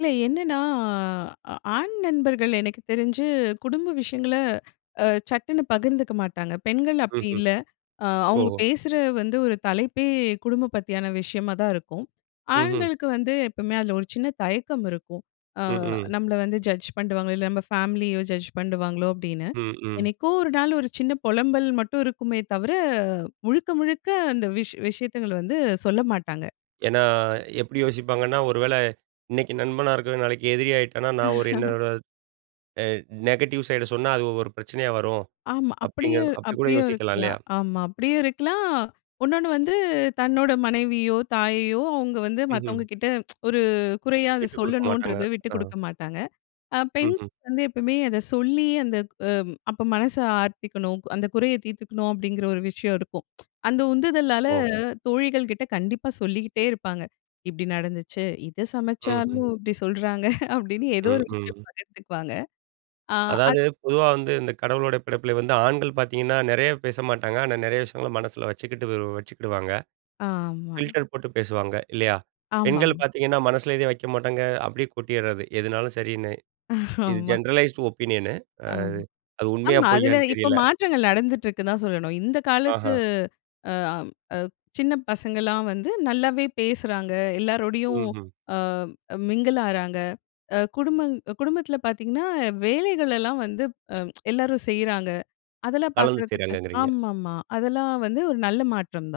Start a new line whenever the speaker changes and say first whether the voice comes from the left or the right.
left: இல்ல. என்னன்னா ஆண் நண்பர்கள் எனக்கு தெரிஞ்சு குடும்ப விஷயங்கள சட்டுன்னு பகிர்ந்துக்க மாட்டாங்க. பெண்கள் அப்படி
right: ம்ஹ்ம்.
left: இல்ல, அ அவங்க
right: ஓஹோ!
left: பேசுற வந்து, ஒரு தலைப்பே குடும்பம் பத்தியான விஷயமா தான் இருக்கும்.
right: ம்ஹூம்.
left: ஆண்களுக்கு வந்து எப்பவுமே அதில ஒரு சின்ன தயக்கம் இருக்கும். ஆ
right: ம்ஹும்.
left: நம்மள வந்து ஜட்ஜ் பண்றுவாங்களோ, இல்ல நம்ம ஃபேமிலியோ ஜட்ஜ் பண்றுவாங்களோ அப்படீன்னு.
right: ம்ஹும்.
left: என்னைக்கோ ஒரு நாள் ஒரு சின்ன பொலம்பல் மட்டும் இருக்குமே தவிர முழுக்க, முழுக்க அந்த விஷ் விஷயத்துங்கள வந்து சொல்ல மாட்டாங்க.
right: ஏனா, எப்படி யோசிப்பாங்கன்னா, ஒருவேள இன்னைக்கு நண்பனா இருக்கிறவன் நாளைக்கு எதிரி ஆயிட்டானா, நான் ஒரு என்னோட அ நெகட்டிவ் சைட் சொன்னா அது ஒரு பிரச்சனையா வரும்.
left: ஆமா.
right: அப்படிங்
left: அப்படியும்,
right: அப்படி கூட
left: அப்படியும்
right: யோசிக்கலா இல்லையா?
left: இருக்கலாம். ஆமா, அப்படியும் இருக்கலாம். இன்னொன்னு வந்து தன்னோட மனைவியோ, தாயையோ அவங்க வந்து மத்தவங்க
right: ம்ஹ்ம்.
left: கிட்ட ஒரு குறையா அத
right: விட்டு குடுக்க மாட்டாங்க.
left: சொல்லணுன்றத விட்டு
right: ஆ.
left: குடுக்க மாட்டாங்க. அ பெண்
right: ம்ஹ்ம்.
left: வந்து, எப்போவுமே அத சொல்லி அந்த அ அப்ப மனச ஆர்த்திக்கணும். அந்த குறைய தீர்த்துக்கணும். அப்படிங்கிற ஒரு விஷயம் இருக்கும். அந்த உந்துதலால
right: ஓ!
left: தோழிகள் கிட்ட கண்டிப்பா சொல்லிகிட்டே இருப்பாங்க. இப்படி நடந்துச்சு, இத
right: ம்ஹ்ம்.
left: சமைச்சாலும் இப்படி சொல்றாங்க. அப்படின்னு ஏதோ ஒரு
right: ம்ஹ்ம்.
left: விஷயம் பகிர்ந்துக்குவாங்க. ஆ, அது
right: அதாவது, பொதுவா வந்து இந்த கடவுளோட படைப்பில வந்து ஆண்கள் பாத்தீங்கன்னா, நெறைய பேச மாட்டாங்க. ஆனா, நெறைய விஷயங்கள மனசில வச்சுக்கிட்டு, வச்சுகிடுவாங்க.
left: ஆமா.
right: பில்டர் போட்டு பேசுவாங்க இல்லையா?
left: ஆமாம்.
right: பெண்கள் பாத்தீங்கன்னா, மனசுல எதுவும் வக்க மாட்டாங்க. அப்படியே கொட்டிறது எதுனாலும் சரின்னு. இது
left: ஆமா.
right: ஜெனரலைஸ்ட் ஒப்பீனியன்னு. அ
left: ஆம்,
right: அது உண்மையா,
left: ஆமா. அதில
right: பொய்யான்னு
left: இப்போ
right: தெரியல.
left: மாற்றங்கள் நடந்துட்டு இருக்குன்னு தான் சொல்லணும். இந்த காலத்து
right: அஹா.
left: ஆம் அ சின்ன பசங்கலாம் வந்து நல்லாவே பேசுறாங்க. எல்லாரோடையும்
right: ம்ஹும்.
left: ஆ மிங்கிள் ஆறாங்க. அ குடும்பம் குடும்பத்தில பாத்தீங்கன்னா, வேலைகளெல்லாம் வந்து அ எல்லாரும் செய்றாங்க. அதெல்லாம்
right: கலந்து
left: பாக்குறதுக்கு
right: செய்றாங்கங்கிறீங்க.
left: ஆமாம்மா, அதெல்லாம் வந்து ஒரு நல்ல மாற்றம் தான்.